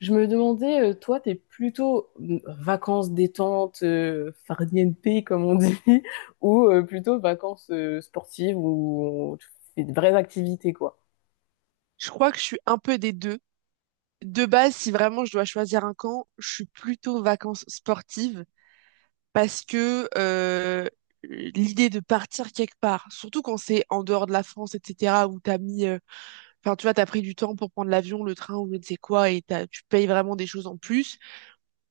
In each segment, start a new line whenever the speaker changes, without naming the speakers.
Je me demandais, toi, t'es plutôt vacances détente, farniente, comme on dit, ou plutôt vacances sportives tu fais de vraies activités, quoi.
Je crois que je suis un peu des deux. De base, si vraiment je dois choisir un camp, je suis plutôt vacances sportives parce que l'idée de partir quelque part, surtout quand c'est en dehors de la France, etc., où t'as mis, enfin tu vois, t'as pris du temps pour prendre l'avion, le train ou je ne sais quoi, et tu payes vraiment des choses en plus.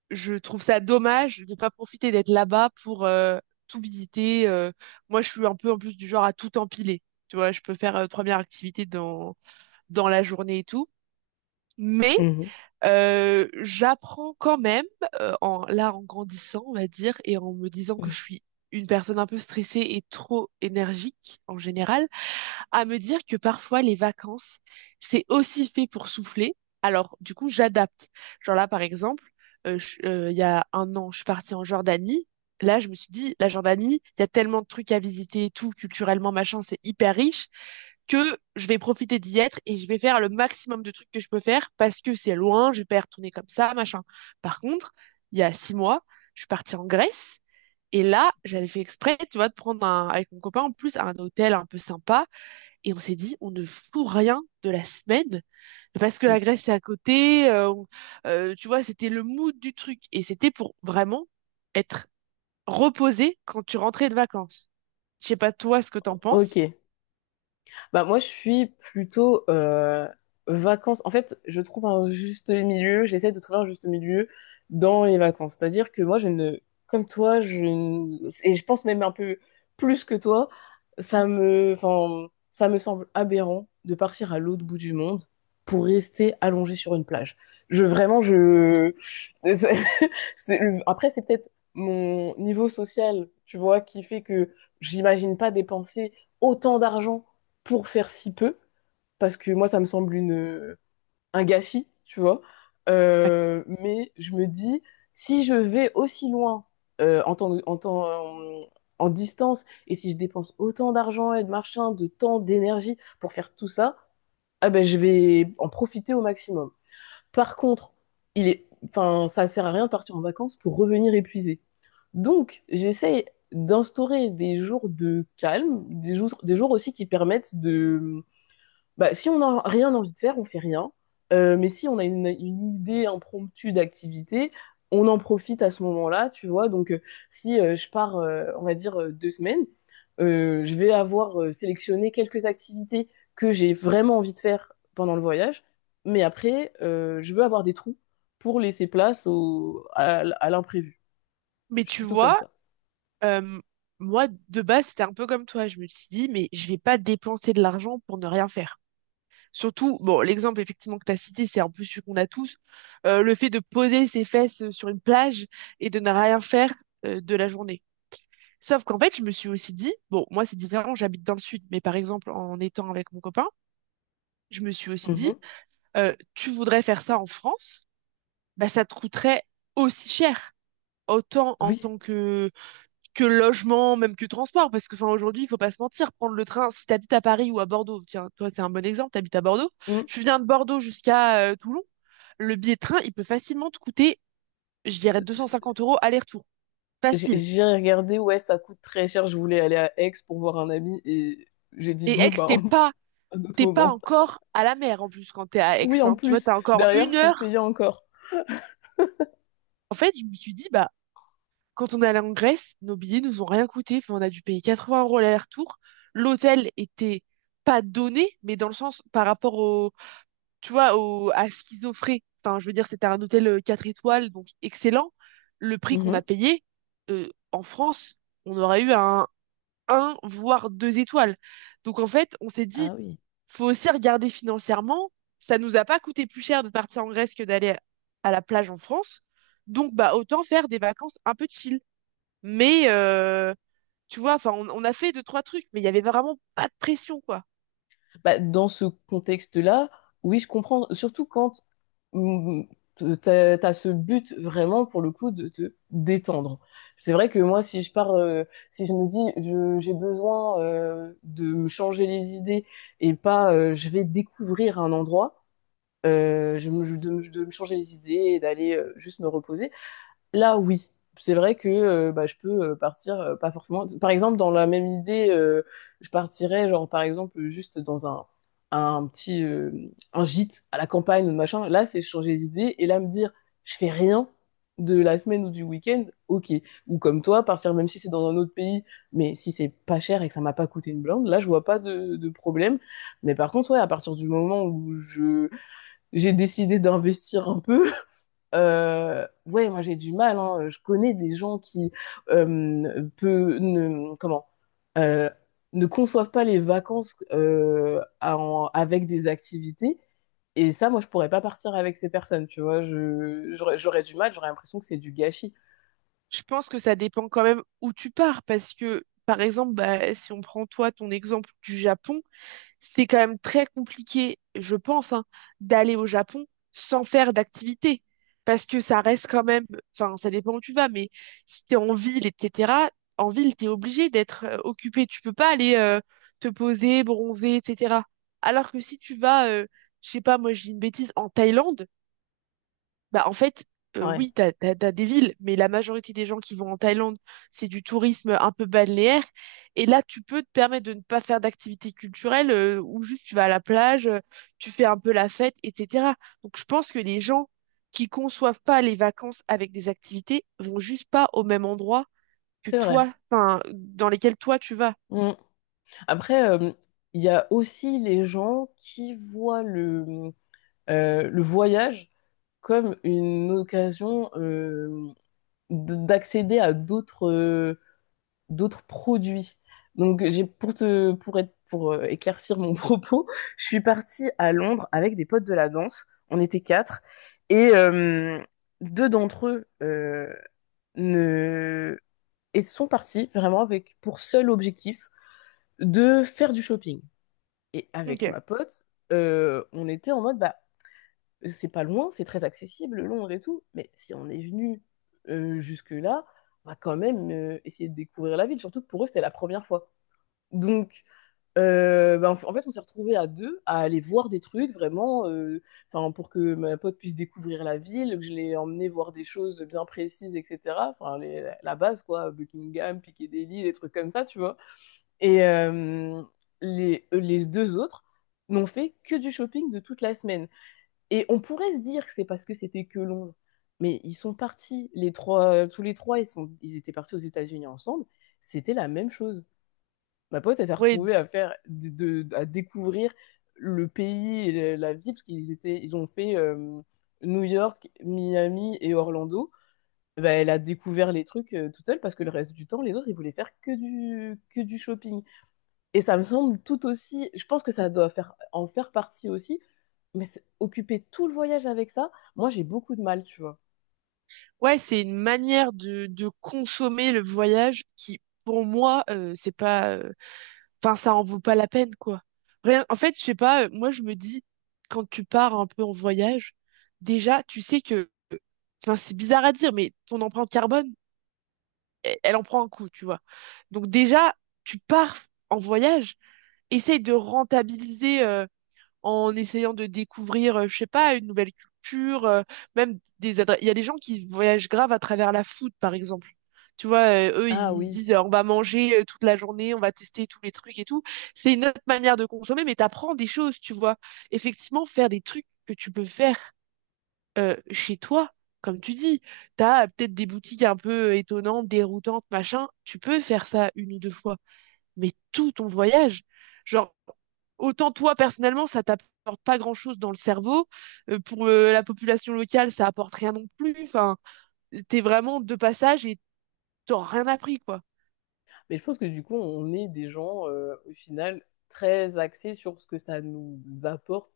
Je trouve ça dommage de ne pas profiter d'être là-bas pour tout visiter. Moi, je suis un peu en plus du genre à tout empiler. Tu vois, je peux faire trois 3 activités dans la journée et tout. Mais
Mhm.
J'apprends quand même, là en grandissant, on va dire, et en me disant que je suis une personne un peu stressée et trop énergique en général, à me dire que parfois les vacances, c'est aussi fait pour souffler. Alors, du coup, j'adapte. Genre là, par exemple, il y a un an, je suis partie en Jordanie. Là, je me suis dit, la Jordanie, il y a tellement de trucs à visiter et tout, culturellement, machin, c'est hyper riche que je vais profiter d'y être et je vais faire le maximum de trucs que je peux faire parce que c'est loin, je vais pas y retourner comme ça, machin. Par contre, il y a 6 mois, je suis partie en Grèce et là, j'avais fait exprès, tu vois, de prendre un, avec mon copain en plus un hôtel un peu sympa et on s'est dit, on ne fout rien de la semaine parce que la Grèce c'est à côté, tu vois, c'était le mood du truc et c'était pour vraiment être reposé quand tu rentrais de vacances. Je sais pas toi ce que t'en penses.
Ok. Bah, moi, je suis plutôt vacances. En fait, je trouve un juste milieu, j'essaie de trouver un juste milieu dans les vacances. C'est-à-dire que moi, je ne, comme toi, je ne- et je pense même un peu plus que toi, enfin, ça me semble aberrant de partir à l'autre bout du monde pour rester allongé sur une plage. Je, vraiment, je, c'est- c'est- après, c'est peut-être mon niveau social, tu vois, qui fait que j'imagine pas dépenser autant d'argent pour faire si peu, parce que moi, ça me semble un gâchis, tu vois. Mais je me dis, si je vais aussi loin euh, en temps, en temps, en, en distance, et si je dépense autant d'argent et de machin, de temps, d'énergie pour faire tout ça, ah ben, je vais en profiter au maximum. Par contre, enfin, ça sert à rien de partir en vacances pour revenir épuisé. Donc, j'essaie d'instaurer des jours de calme, des jours aussi qui permettent de bah, si on n'a rien envie de faire, on fait rien. Mais si on a une idée impromptue d'activité, on en profite à ce moment-là, tu vois. Donc, si je pars, on va dire, deux semaines, je vais avoir sélectionné quelques activités que j'ai vraiment envie de faire pendant le voyage. Mais après, je veux avoir des trous pour laisser place à l'imprévu.
Mais
Je suis
tu
plutôt comme
vois,
ça.
Euh, moi, de base, c'était un peu comme toi. Je me suis dit, mais je vais pas dépenser de l'argent pour ne rien faire. Surtout, bon, l'exemple effectivement que tu as cité, c'est un peu celui qu'on a tous. Le fait de poser ses fesses sur une plage et de ne rien faire de la journée. Sauf qu'en fait, je me suis aussi dit, bon, moi c'est différent, j'habite dans le sud, mais par exemple, en étant avec mon copain, je me suis aussi dit,
Mhm.
tu voudrais faire ça en France, bah ça te coûterait aussi cher. Autant en
Oui.
tant que logement, même que transport, parce que enfin aujourd'hui, il faut pas se mentir, prendre le train, si tu habites à Paris ou à Bordeaux, tiens, toi c'est un bon exemple, tu habites à Bordeaux,
Mhm.
tu viens de Bordeaux jusqu'à Toulon, le billet de train, il peut facilement te coûter, je dirais, 250 € aller-retour.
J'ai
Facile.
j'ai regardé, ouais, ça coûte très cher. Je voulais aller à Aix pour voir un ami et j'ai dit,
Et
bon,
Aix,
bah,
t'es pas,
un autre
t'es pas
moment.
encore à la mer en plus quand t'es à Aix,
Oui, en
hein. Tu vois,
plus,
t'as encore
derrière,
une
faut
heure.
payer encore.
En fait, je me suis dit, bah, quand on est allé en Grèce, nos billets nous ont rien coûté. Enfin, on a dû payer 80 € l'aller-retour. L'hôtel était pas donné, mais dans le sens par rapport au tu vois, au, à ce qu'ils offraient. Enfin, je veux dire, c'était un hôtel 4 étoiles, donc excellent. Le prix qu'on
Mhm.
a payé, en France, on aurait eu un 1, voire 2 étoiles. Donc, en fait, on s'est dit,
Ah oui.
faut aussi regarder financièrement. Ça nous a pas coûté plus cher de partir en Grèce que d'aller à la plage en France. Donc, bah, autant faire des vacances un peu chill. Mais, tu vois, enfin, on a fait deux, trois trucs, mais il y avait vraiment pas de pression, quoi.
Bah, dans ce contexte-là, oui, je comprends. Surtout quand mm, t'as ce but vraiment, pour le coup, de te détendre. C'est vrai que moi, si je pars, si je me dis, j'ai besoin de me changer les idées et pas, je vais découvrir un endroit. De me changer les idées et d'aller juste me reposer. Là, oui, c'est vrai que bah, je peux partir, pas forcément. Par exemple, dans la même idée, je partirais, genre, par exemple, un petit un gîte à la campagne ou machin. Là, c'est changer les idées et là, me dire, je fais rien de la semaine ou du week-end, ok. Ou comme toi, partir même si c'est dans un autre pays, mais si c'est pas cher et que ça m'a pas coûté une blinde, là, je vois pas de problème. Mais par contre, ouais, à partir du moment où je j'ai décidé d'investir un peu. Ouais, moi j'ai du mal, hein. Je connais des gens qui euh, peu- ne, comment, euh, ne conçoivent pas les vacances avec des activités. Et ça, moi, je pourrais pas partir avec ces personnes. Tu vois, j'aurais du mal. J'aurais l'impression que c'est du gâchis.
Je pense que ça dépend quand même où tu pars, parce que, par exemple, bah, si on prend toi ton exemple du Japon, c'est quand même très compliqué, je pense, hein, d'aller au Japon sans faire d'activité, parce que ça reste quand même, enfin, ça dépend où tu vas, mais si t'es en ville, etc., en ville, t'es obligé d'être occupé, tu peux pas aller te poser, bronzer, etc. Alors que si tu vas, je sais pas, moi, je dis une bêtise, en Thaïlande, bah, en fait,
Ouais,
oui, t'as des villes, mais la majorité des gens qui vont en Thaïlande, c'est du tourisme un peu balnéaire. Et là, tu peux te permettre de ne pas faire d'activité culturelle ou juste tu vas à la plage, tu fais un peu la fête, etc. Donc, je pense que les gens qui conçoivent pas les vacances avec des activités vont juste pas au même endroit que
c'est vrai.
toi, enfin, dans lesquels toi tu vas.
Mm. Après, il y a aussi les gens qui voient le voyage comme une occasion, d'accéder à d'autres produits. Donc j'ai pour te pour être pour éclaircir mon propos, je suis partie à Londres avec des potes de la danse. On était quatre et deux d'entre eux ne et sont partis vraiment avec pour seul objectif de faire du shopping. Et
Ok.
avec ma pote, on était en mode bah c'est pas loin, c'est très accessible, Londres et tout, mais si on est venu jusque-là, on va quand même essayer de découvrir la ville, surtout que pour eux, c'était la première fois. Donc, en fait, on s'est retrouvés à deux à aller voir des trucs vraiment, 'fin, pour que ma pote puisse découvrir la ville, que je l'ai emmenée voir des choses bien précises, etc. Enfin, la base, quoi, Buckingham, Piccadilly, des trucs comme ça, tu vois. Et les deux autres n'ont fait que du shopping de toute la semaine. Et on pourrait se dire que c'est parce que c'était que long, mais ils sont partis, tous les trois, ils étaient partis aux États-Unis ensemble, c'était la même chose. Ma pote, elle s'est
Ouais,
retrouvée à, faire, de- à découvrir le pays et la vie, parce qu'ils ont fait New York, Miami et Orlando. Bah, elle a découvert les trucs toute seule parce que le reste du temps, les autres, ils voulaient faire que du shopping. Et ça me semble tout aussi, je pense que ça doit faire, en faire partie aussi, mais occuper tout le voyage avec ça, moi j'ai beaucoup de mal, tu vois.
ouais, c'est une manière de consommer le voyage qui, pour moi, c'est pas. Enfin, ça en vaut pas la peine, quoi. Rien, en fait, je sais pas, moi je me dis, quand tu pars un peu en voyage, déjà, tu sais que, enfin, c'est bizarre à dire, mais ton empreinte carbone, elle en prend un coup, tu vois. Donc déjà, tu pars en voyage, essaye de rentabiliser en essayant de découvrir, je sais pas, une nouvelle culture, même des adresses. Il y a des gens qui voyagent grave à travers la food, par exemple. Tu vois, eux,
Ah
ils se
oui.
disent, on va manger toute la journée, on va tester tous les trucs et tout. C'est une autre manière de consommer, mais t'apprends des choses, tu vois. Effectivement, faire des trucs que tu peux faire chez toi, comme tu dis. T'as peut-être des boutiques un peu étonnantes, déroutantes, machin. Tu peux faire ça une ou deux fois mais tout ton voyage. Genre, autant toi personnellement, ça t'apporte pas grand-chose dans le cerveau. Pour la population locale, ça apporte rien non plus. Enfin, t'es vraiment de passage et t'as rien appris, quoi.
Mais je pense que du coup, on est des gens, au final, très axés sur ce que ça nous apporte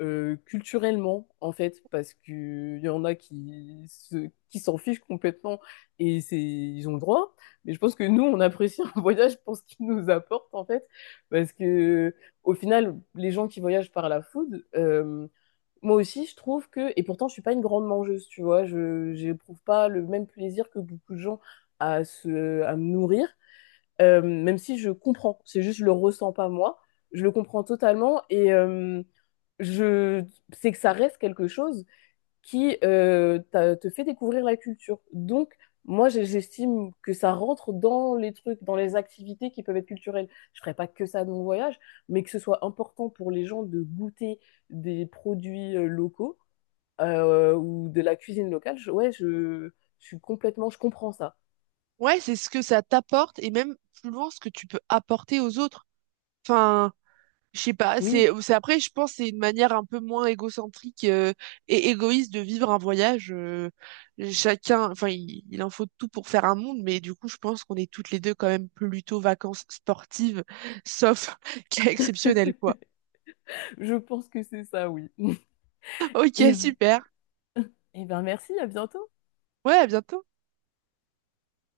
culturellement, en fait, parce qu'il y en a qui qui s'en fichent complètement et c'est, ils ont le droit. Mais je pense que nous, on apprécie un voyage pour ce qu'il nous apporte, en fait, parce que au final, les gens qui voyagent par la food, moi aussi, je trouve que, et pourtant, je suis pas une grande mangeuse, tu vois, je j'éprouve pas le même plaisir que beaucoup de gens à me nourrir, même si je comprends, c'est juste je le ressens pas moi, je le comprends totalement et je sais que ça reste quelque chose qui te fait découvrir la culture. Donc, moi, j'estime que ça rentre dans les trucs, dans les activités qui peuvent être culturelles. Je ferai pas que ça de mon voyage, mais que ce soit important pour les gens de goûter des produits locaux ou de la cuisine locale, ouais, je suis complètement, je comprends ça.
Ouais, c'est ce que ça t'apporte et même plus loin ce que tu peux apporter aux autres. Enfin, je sais pas,
Oui,
après je pense c'est une manière un peu moins égocentrique et égoïste de vivre un voyage. Chacun, enfin il en faut de tout pour faire un monde, mais du coup je pense qu'on est toutes les deux quand même plutôt vacances sportives, sauf cas exceptionnel quoi.
je pense que c'est ça, oui. Et,
Ok, super.
et ben merci, à bientôt.
Ouais, à bientôt.